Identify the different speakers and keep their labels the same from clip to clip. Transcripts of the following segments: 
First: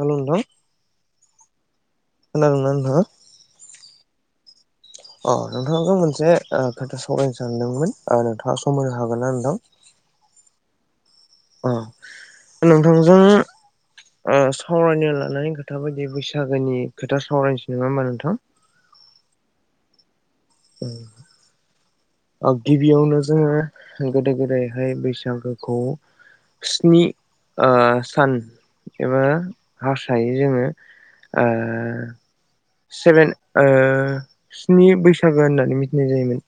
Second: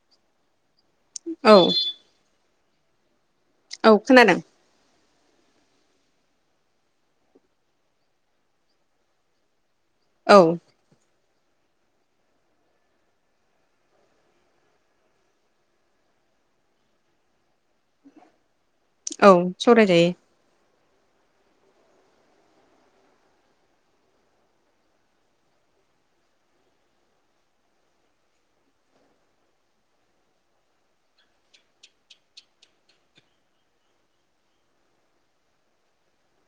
Speaker 1: हेल' नोंथां
Speaker 2: औ।
Speaker 1: [unintelligible] नोंथांआ?
Speaker 2: औ खोनादों।
Speaker 1: औ नोंथांखौ मोनसे ओ खोथा सावरायनो सानदोंमोन ओ नोंथाङा सम होनो हागोन ना नोंथां?
Speaker 2: औ
Speaker 1: अ नोंथांजों ओ सावरायनो लानाय खोथा बायदि बैसागोनि खोथा सावरायनोसै नङा होमबा नोंथां?
Speaker 2: औ सावरायजायो।
Speaker 1: ओम ओ गिबियावनो जोङो गोदो गोदायहाय बैसागोखौ स्नि ओ सान एबा हारसायै जोङो ओ सेभेन ओ स्नि बैसागो होननानै मिथिनाय जायोमोन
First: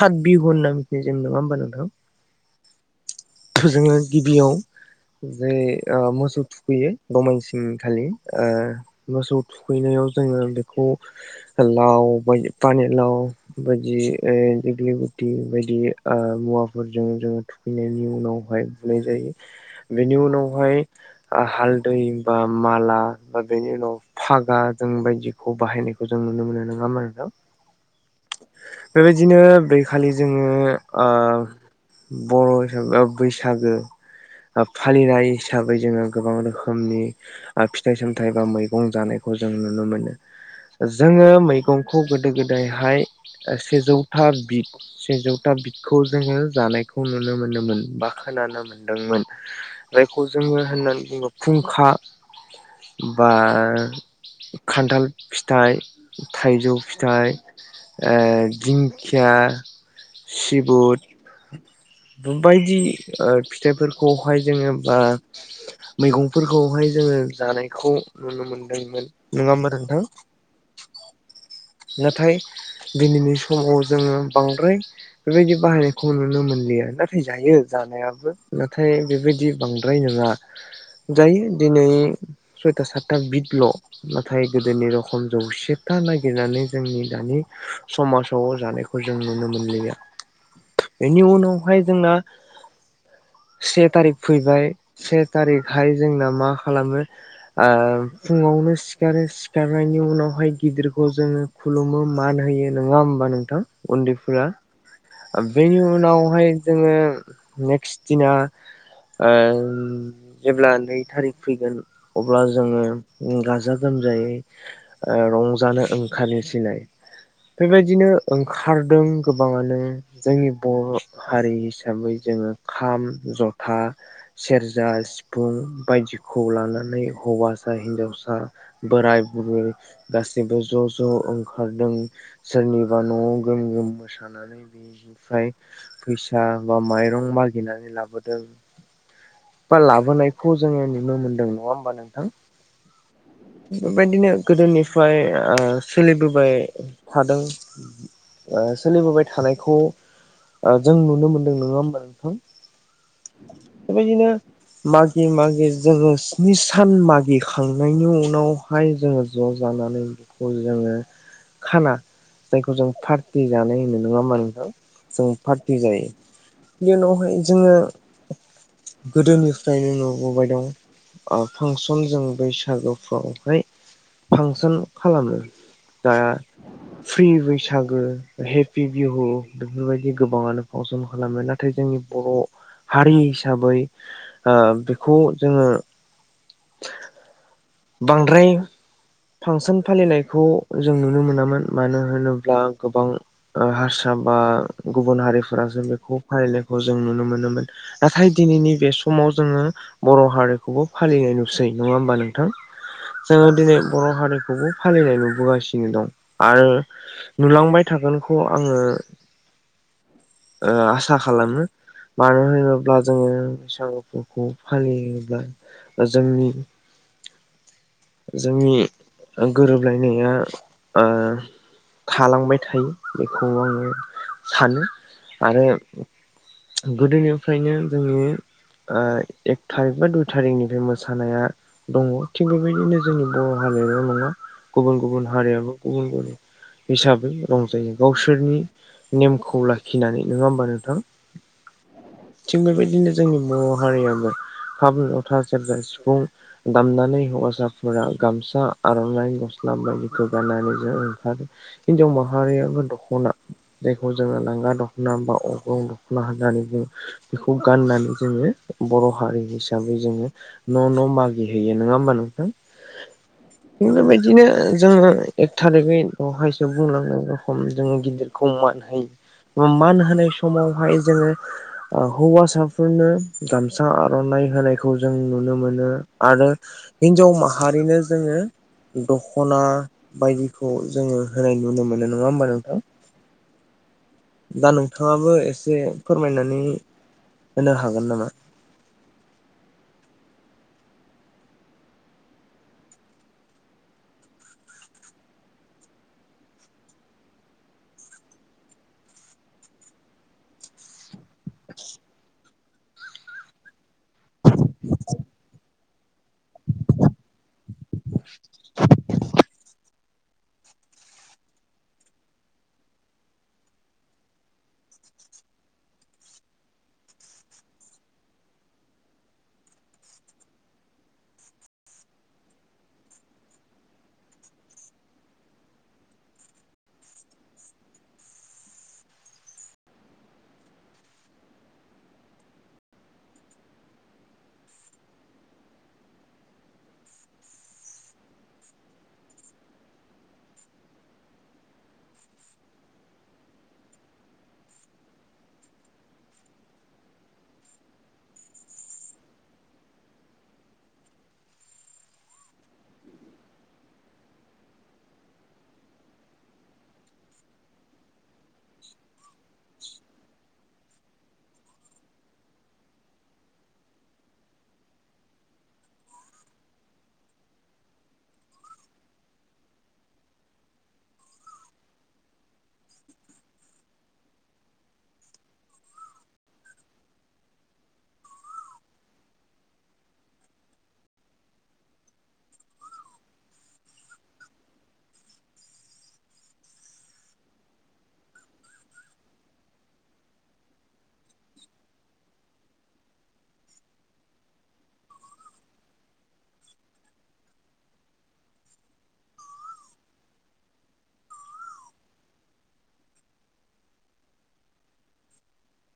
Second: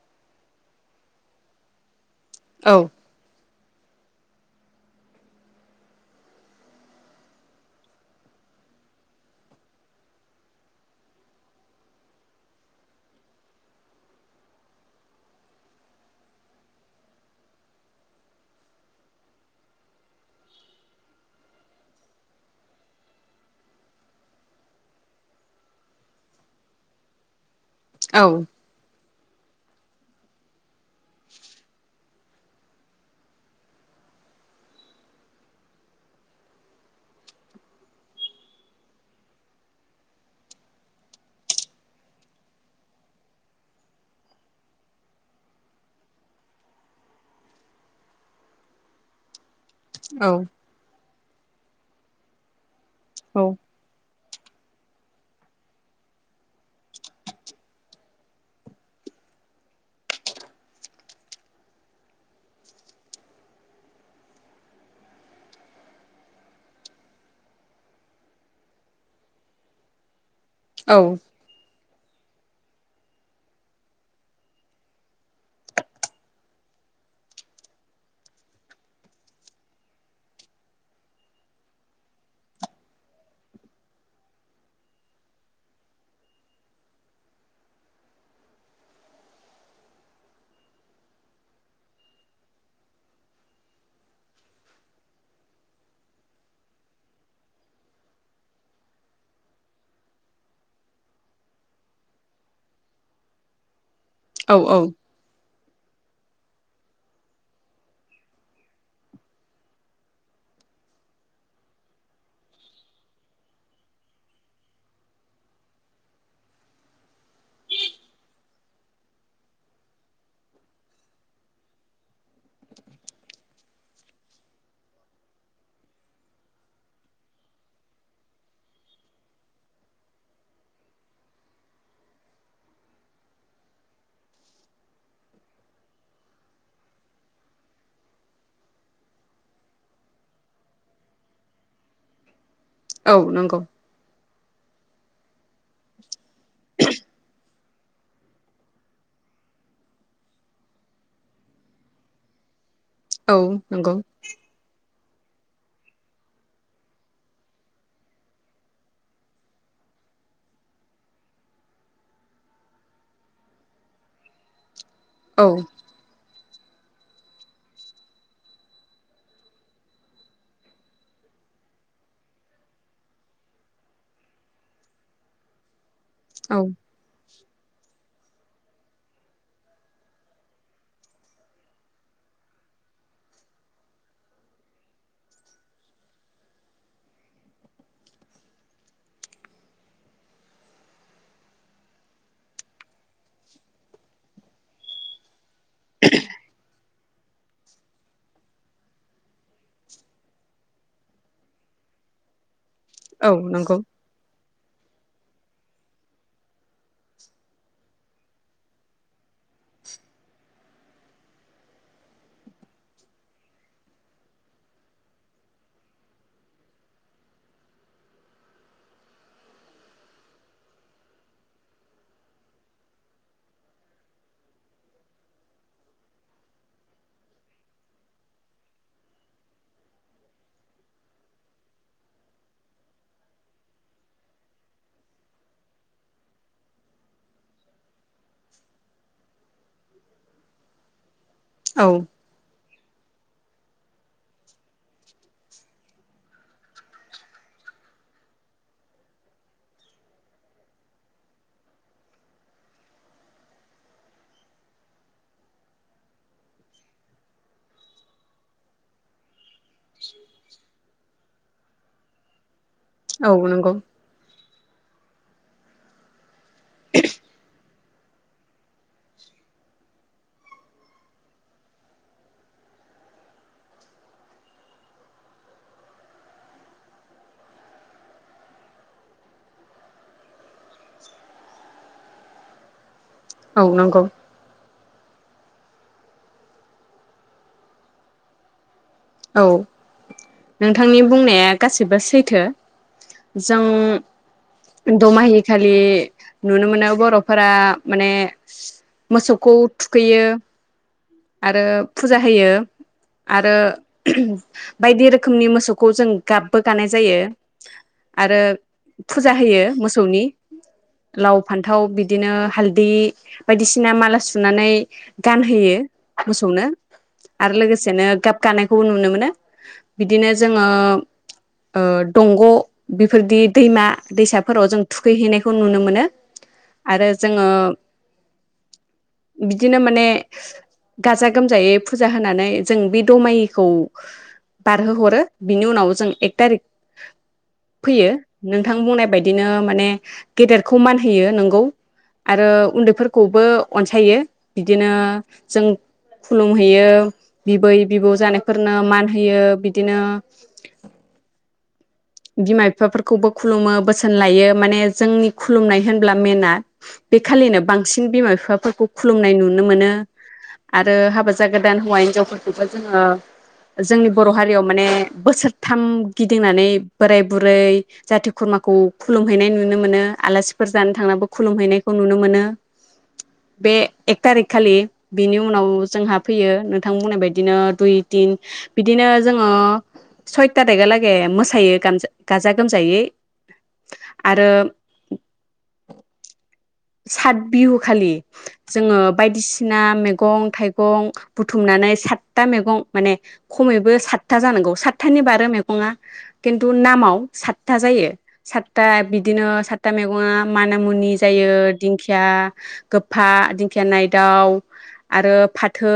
Speaker 1: काट बिहु होनना मिथिनाय जायोमोन नङा होमबा नोंथां?
Speaker 2: औ
Speaker 1: जोङो गिबियाव जे ओ-मोसौ थुखैयो दमाइसिंखालि ओ मोसौ थुखैनायाव जोङो बेखौ लाव बै पानि लाव बायदि ओ दग्लि गुथि बायदि ओ-मुवाफोरजों जोङो थुखैनायनि उन उनावहाय बुनाय जायो बेनि उनावहाय हालदै ओ बा माला बा बेनि उनाव फागा जों बायदिखौ बाहायनायखौ जों नुनो मोनो नङा होमबा नोंथां?
Speaker 2: औ
Speaker 1: बेबायदिनो बैखालि जोङो ओ बर' हिसाबै बा बैसागो ओ-फालिनाय हिसाबै जोङो गोबां रोखोमनि ओ फिथाइ सामथाइ बा मैगं जानायखौ जों नुनो मोनो जोङो मैगंखौ गोदो गोदायहाय सेजौथा बिद सेजौथा बिदखौ जोङो जानायखौ नुनो मोनदोंमोन बा खोनानो मोनदोंमोन। जायखौ
Speaker 2: औ
Speaker 1: जोङो होननानै बुंङो खुंखा। बार। खान्थाल फिथाइ थाइजौ फिथाइ। ओ-दिंखिया सिबुद बायदि ओ फिथाइफोरखौहाय जोङो बा मैगंफोरखौहाय जोङो जानायखौ नुनो मोनदोंमोन नङा होमबा नोंथां?
Speaker 2: औ।
Speaker 1: नाथाय दिनैनि समाव जोङो बांद्राय बेबायदि बाहायनायखौ नुनो मोनलिया नाथाय जायो जानायाबो नाथाय बेबायदि बांद्राय नङा जायो दिनै सयथा सातथा बिदल' नाथाय गोदोनि रखम जौसेथा लाय नानै जोंनि दानि समाजाव जानायखौ जों नुनो मोनलिया बेनि उनावहाय जोंना से थारिख फैबाय से थारिखहाय जोंना मा खालामो ओ फुङावनो सिखारो सिखारनायनि उनावहाय गिदिर खौ जोङो खुलुमो मान होयो नङा होमबा नोंथां? उन्दैफोरा।
Speaker 2: औ औ
Speaker 1: बेनि उनावहाय जोङो नेक्स्ट दिना ओ जेब्ला नै थारिख फैगोन अब्ला जोङो गाजा गोमजायै ओ रंजानो ओंखारनोसैलाय बेबायदिनो ओंखारदों गोबाङानो जोंनि बर' हारि हिसाबै जोङो खाम जथा सेरजा सिफुं बायदिखौ लानानै हौवासा हिनजावसा बोराय बुरै गासैबो ज' ज' ओंखारदों सोरनिबा न'आव गोम गोम मोसानानै बेनिफ्राय फैसा बा माइरं मागिनानै लाबोदों बा लाबोनायखौ जोङो नुनो मोनदों नङा होमबा नोंथां?
Speaker 2: औ नंगौ
Speaker 1: बेबायदिनो गोदोनिफ्राय ओ सोलिबोबाय फ्राय थादों ओ सोलिबोबाय थानायखौ जों नुनो मोनदों नङा होमबा नोंथां
Speaker 2: औ नंगौ
Speaker 1: बेबायदिनो मागि मागि जोङो स्नि सान मागिखांनायनि उनावहाय जोङो ज जानानै जोङो खाना जायखौ जों पार्टि जानाय होनो नङा होमा नोंथां जों
Speaker 2: औ
Speaker 1: पार्टि जायो। बेनि उनावहाय जोङो गोदोनिफ्रायनो नुबोबाय दं फांसन जों बैसागोफ्रावहाय फांसन खालामो दा
Speaker 2: औ
Speaker 1: फ्रि बैसागु बैसागो हेपि बिहु बेफोरबायदि गोबाङानो फांसन खालामो नाथाय जोंनि बर'हारि हिसाबै ओ बेखौ जोङो बांद्राय फांसन फालिनायखौ जों नुनो मोनामोन मानो होनोब्ला गोबां हारसा बा गुबुन हारिफोर फ्रासो बेखौ फालियो खौ जों नुनो मोनोमोन नाथाय दिनैनि बे समाव जोङो बर हारिखौबो फालिनाय नुसै नङा होमबा नोंथां
Speaker 2: औ
Speaker 1: जोङो
Speaker 2: नंगौ
Speaker 1: दिनै बर' हारिखौबो फालिनाय नुबोगासिनो दं आरो नुलांबाय थागोनखौ आङो आसा खालामो मानो होनोब्ला जोङो बैसागु फोरखौ फालियोब्ला जोंनि जोंनि गोरोबलायनाया ओ थालांबाय थायो बेखौ आङो सानो आरो गोदोनिफ्रायनो जोंनि ओ एक थारिख बा दुइ थारिखनिफ्राय मोसानाया दङ थिग बे बेबायदिनो जोंनि बर' हारियाल नङा गुबुन गुबुन हारियाबो गुबुन गुबुन हिसाबै रंजायो गावसोरनि नेमखौ लाखिनानै नङा होमबा नोंथां?
Speaker 2: औ
Speaker 1: थिग बेबायदि बिदिनो जोंनि बर' हारियाबो खाब लथा सेरजा सिफुं दामनानै हानजाफोरा गामसा आरनाइ गस्ला बायदिखौ गाननानै जों ओंखारो हिनजाव माहारियाबो दखना जायखौ जोङो लांगा दखना बा अग्रं दखना होननानै बुङो बेखौ गाननानै जोङो बर' हारि हिसाबै जोङो न न' मागिहोयो नङा होमबा नोंथां?
Speaker 2: औ नंगौ
Speaker 1: इफोर बादिनो जोङो एक थारिखै बवहाय बुंलांनाय रखमनि जोङो गिदिरखौ मान होयो । मान होनाय समावहाय जोङो ओ हौवासाफोरनो गामसा आरनाय होनायखौ जों नुनो मोनो आरो हिनजाव मा हारिनो जोङो दख'ना बायदिखौ जोङो होनाय नुनो मोनो नङा होमबा नोंथां?
Speaker 2: औ नंगौ।
Speaker 1: दा नोंथाङाबो एसे फोरमायनानै होनो हागोन नामा?
Speaker 2: औ नोंथांनि बुंनाया गासिबबो सैथो। जों दमाहि खालि नुनो मोनो बर'फोरा माने मोसौखौ थुखैयो। आरो फुजा होयो आरो बायदि रोखोमनि मोसौ खौ जों गाबबो गानाय जायो। आरो फुजा होयो मोसौनि। लाव फान्थाव बिदिनो हालदै बायदिसिना माला सुनानै गानहोयो। मोसौनो आरो लोगोसेनो गाब गानायखौबो नुनो मोनो । बिदिनो जोङो ओ दंग' बेफोरदि दैमा दैसाफोराव जों थुखैहैनायखौ नुनो मोनो आरो जोङो बिदिनो माने गाजा गोमजायै फुजा होनानै जों बे दमाहिखौ बारहोहरो। बिनि उनाव जों एक थारिख फैयो नोंथां बुंनाय बायदिनो माने गेदेरखौ मान होयो नोंगौ आरो उन्दैफोरखौबो अनसायो। बिदिनो जों खुलुमहैयो बिबै बिबौ जानायफोरनो मान होयो । बिदिनो बिमा बिफाफोरखौबो खुलुमो बोसोन लायो माने जोंनि खुलुमनाय होनब्ला मेना बेखालिनो बांसिन बिमा बिफाफोरखौ खुलुमनाय नुनो मोनो आरो हाबा जागोदान हौवा हिनजावफोरखौबो जोङो जोंनि बर' हारियाव माने बोसोरथाम गिदिंनानै बोराय बुरै जाथि खुरमाखौ खुलुमहैनाय नुनो मोनो। आलासिफोर जानो थांनो खुलुमहैनायखौ नुनो मोनो ।बे एक थारिक खालि बिनि उनाव जोंहा फैयो नोंथां बुंनाय बायदिनो दुइ थिन बिदिनो जोङो सय थारिकहालागे मोसायो। गामजा गाजा गोमजायै आरो सात बिहु खालि जोङो बायदिसिना मैगं थाइगं बुथुमनानै सात था मेगं माने खमैबो सातथा जानांगौ सातथानि बारो मेगङा। खिन्थु नामाव सातथा जायो सातथा बिदिनो सातथा मैगङा माना मुनि जायो दिंखिया गोफफा दिंखिया नायदाव आरो फाथो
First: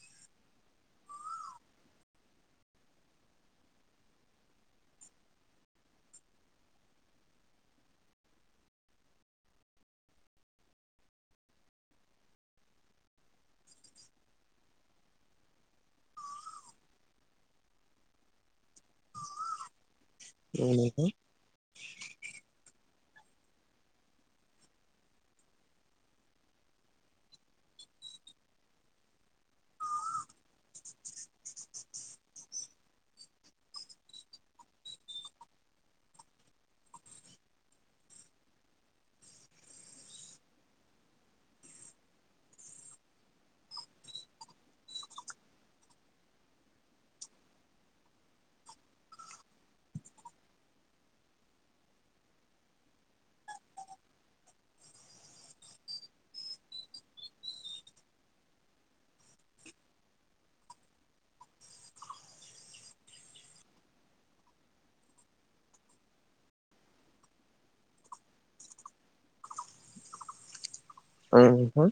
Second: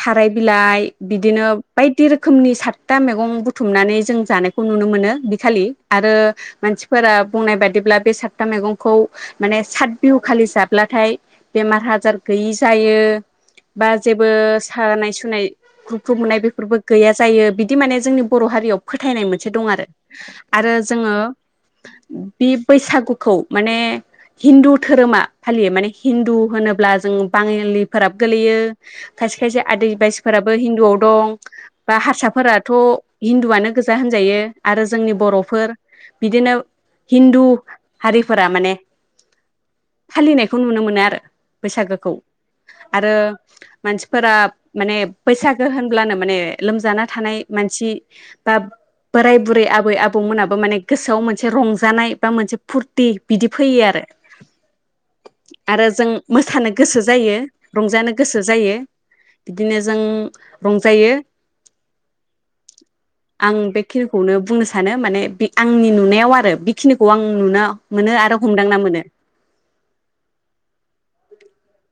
Speaker 2: थाराय बिलाइ बिदिनो बायदि रोखोमनि सातथा मैगं बु थुमनानै जों जानायखौ नुनो मोनो बिखालि आरो मानसिफोरा बुंनाय बादिब्ला बे साथथा मैगंखौ माने सात बिहुखालि जाब्लाथाय बेमार हाजार गैयि जायो बा जेबो सानाय सुनाय ग्रुब ख्रुब मोननाय बेफोरबो गैया जायो बिदि माने जोंनि बर' हारियाव फोथायनाय मोनसे दं आरो
Speaker 1: औ
Speaker 2: ।आरो
Speaker 1: नोंथां।
Speaker 2: जोङो बे बैसा गुखौ माने हिन्दु धोरोमा फालियो माने हिन्दु होनोब्ला जों बाङालिफोराबो गोलैयो खायसे खायसे आदिबासिफोराबो हिन्दुआव दं बा हारसाफोराथ' हिन्दुआनो गोजा होनजायो आरो जोंनि बर'फोर बिदिनो हिन्दु हारिफोरा माने फालिनायखौ नुनो मोनो आरो बैसागोखौ आरो मानसिफोरा माने बैसागो होनब्लानो माने लोमजाना थानाय मानसि बा बोराय बुरै आबै आबौमोनाबो माने गोसोआव मोनसे रंजानाय बा मोनसे फुरथि बिदि फैयो आरो ।आरो जों मोसानो गोसो जायो रंजानो गोसो जायो बिदिनो जों रंजायो। आं बेखिनिखौनो बुंनो सानो माने बे आंनि नुनायाव आरो बेखिनिखौ आं नुनो मोनो आरो हमदांना मोनो।
Speaker 1: ओं नोंथां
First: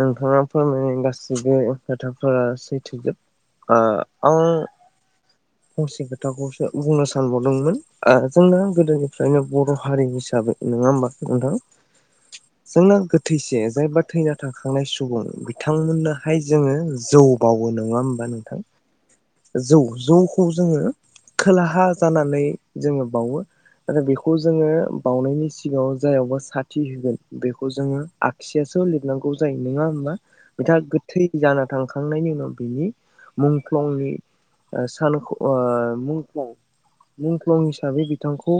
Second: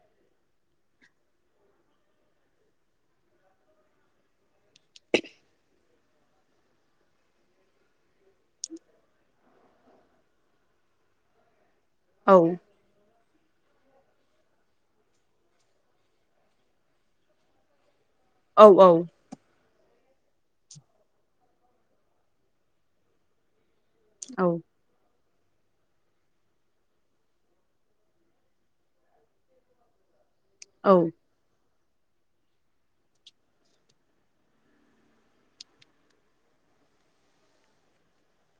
Speaker 1: नोंथाङा फोरमायनाय गासैबो खोथाफोरा सैथोजोब। ओ आं फंसे खोथाखौसो बुंनो सानबावदोंमोन आ जोंना गोदोनिफ्रायनो बर' हारि हिसाबै नोङा होमबा नोंथां
Speaker 2: औ
Speaker 1: जोंना गो थैसे जायबा थैना थाखांनाय सुबुं बिथांमोननोहाय जोङो जौ बावो नङा होम बा नोंथां
Speaker 2: औ औ
Speaker 1: जौ जौखौ जोङो खोलाहा जानानै जोङो बावो। आरो बेखौ
Speaker 2: औ
Speaker 1: जोङो बावनायनि सिगाङाव जायावबा साथि होगोन बेखौ जोङो आखसियासो लिरनांगौ जायो नोङा होमबा बिथाङा गोथै जाना थांखांनायनि उनाव बिनि मुंख्लंनि सान आं मुंख्लं मुंख्लं हिसाबै बिथांखौ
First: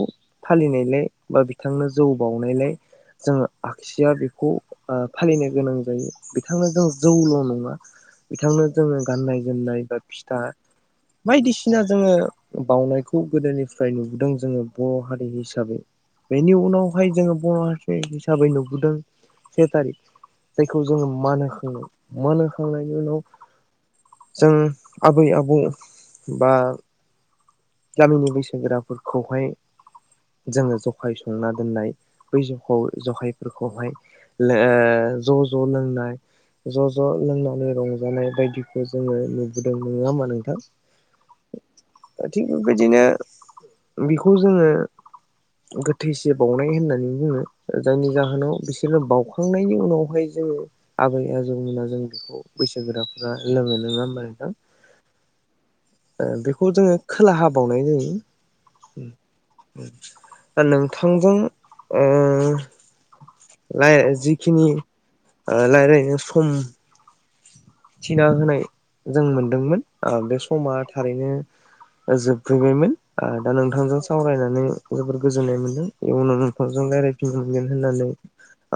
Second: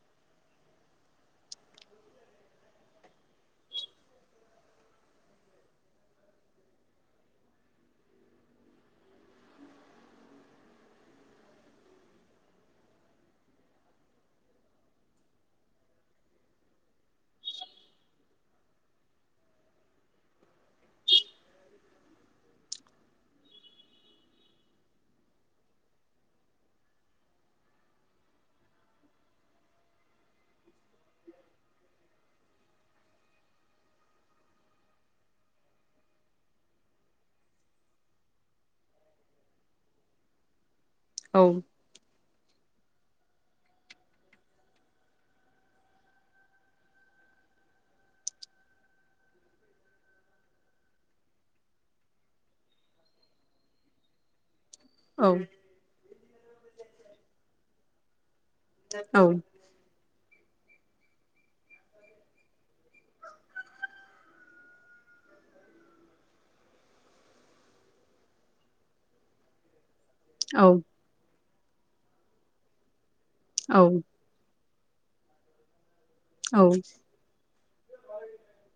Speaker 1: फालिनायलाय बा बिथांनो जौ बावनायलाय जोङो आगसि खौ फालिनो गोनां जायो बिथांनो जों जौल नङा बिथांनो जोङो गाननाय जोमनाय बा फिथा बायदिसिना जोङो बावउनायखौ गोदोनिफ्राय नुबोदों जोङो बर हारि हिसाबै बेनि उनावहाय जोङो बर हारि हिसाबै नुबोदों से थारिख जायखौ जोङो मान होखां मान होखांनायनि उनाव जों आबै आबौ बा गामिनि बैसोगोराफोरखौहाय जोङो जखाय संना दोननाय बै जौ जहायफोरखौहाय ज ज लोंनाय ज ज लोंनानै रंजानाय बायदिखौ जोङो नुबोदों नङा होमबा नोंथां
Speaker 2: औ
Speaker 1: थिग बेबायदिनो बेखौ जोङो गोथैसे बावनाय होननानै बुङो जायनि जाहोनाव बिसो बिसोरनो बावउखांनायनि उनावहाय जोङो आबै आजौमोना जों बेखौ बैसो गोराफोरा लोङो नङा होनबा नोंथां
Speaker 2: औ
Speaker 1: बेखौ जोङो खोला हा बावनाय जायो उम उम नोंथांजों ओ [inaudible] रा जिखिनि रायलायनो सम थिना होनाय जों मोनदोंमोन बे समा थारैनो जोबफैबायमोन दा
Speaker 2: औ
Speaker 1: नोंथांजों सावरायनानै जोबोर गोजोननाय मोन्दों। इयुनाव
Speaker 2: औ औ
Speaker 1: नोंथांजों रायलायफिननो मोनगोन होननानै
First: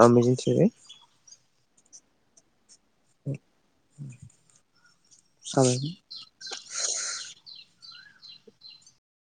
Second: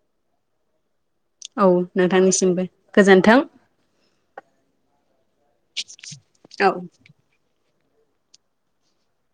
Speaker 1: आं मिजिंथि [inaudible]
Speaker 2: औ नोंथांनिसिमबो। गोजोन्थों। औ।
Speaker 1: [inaudible]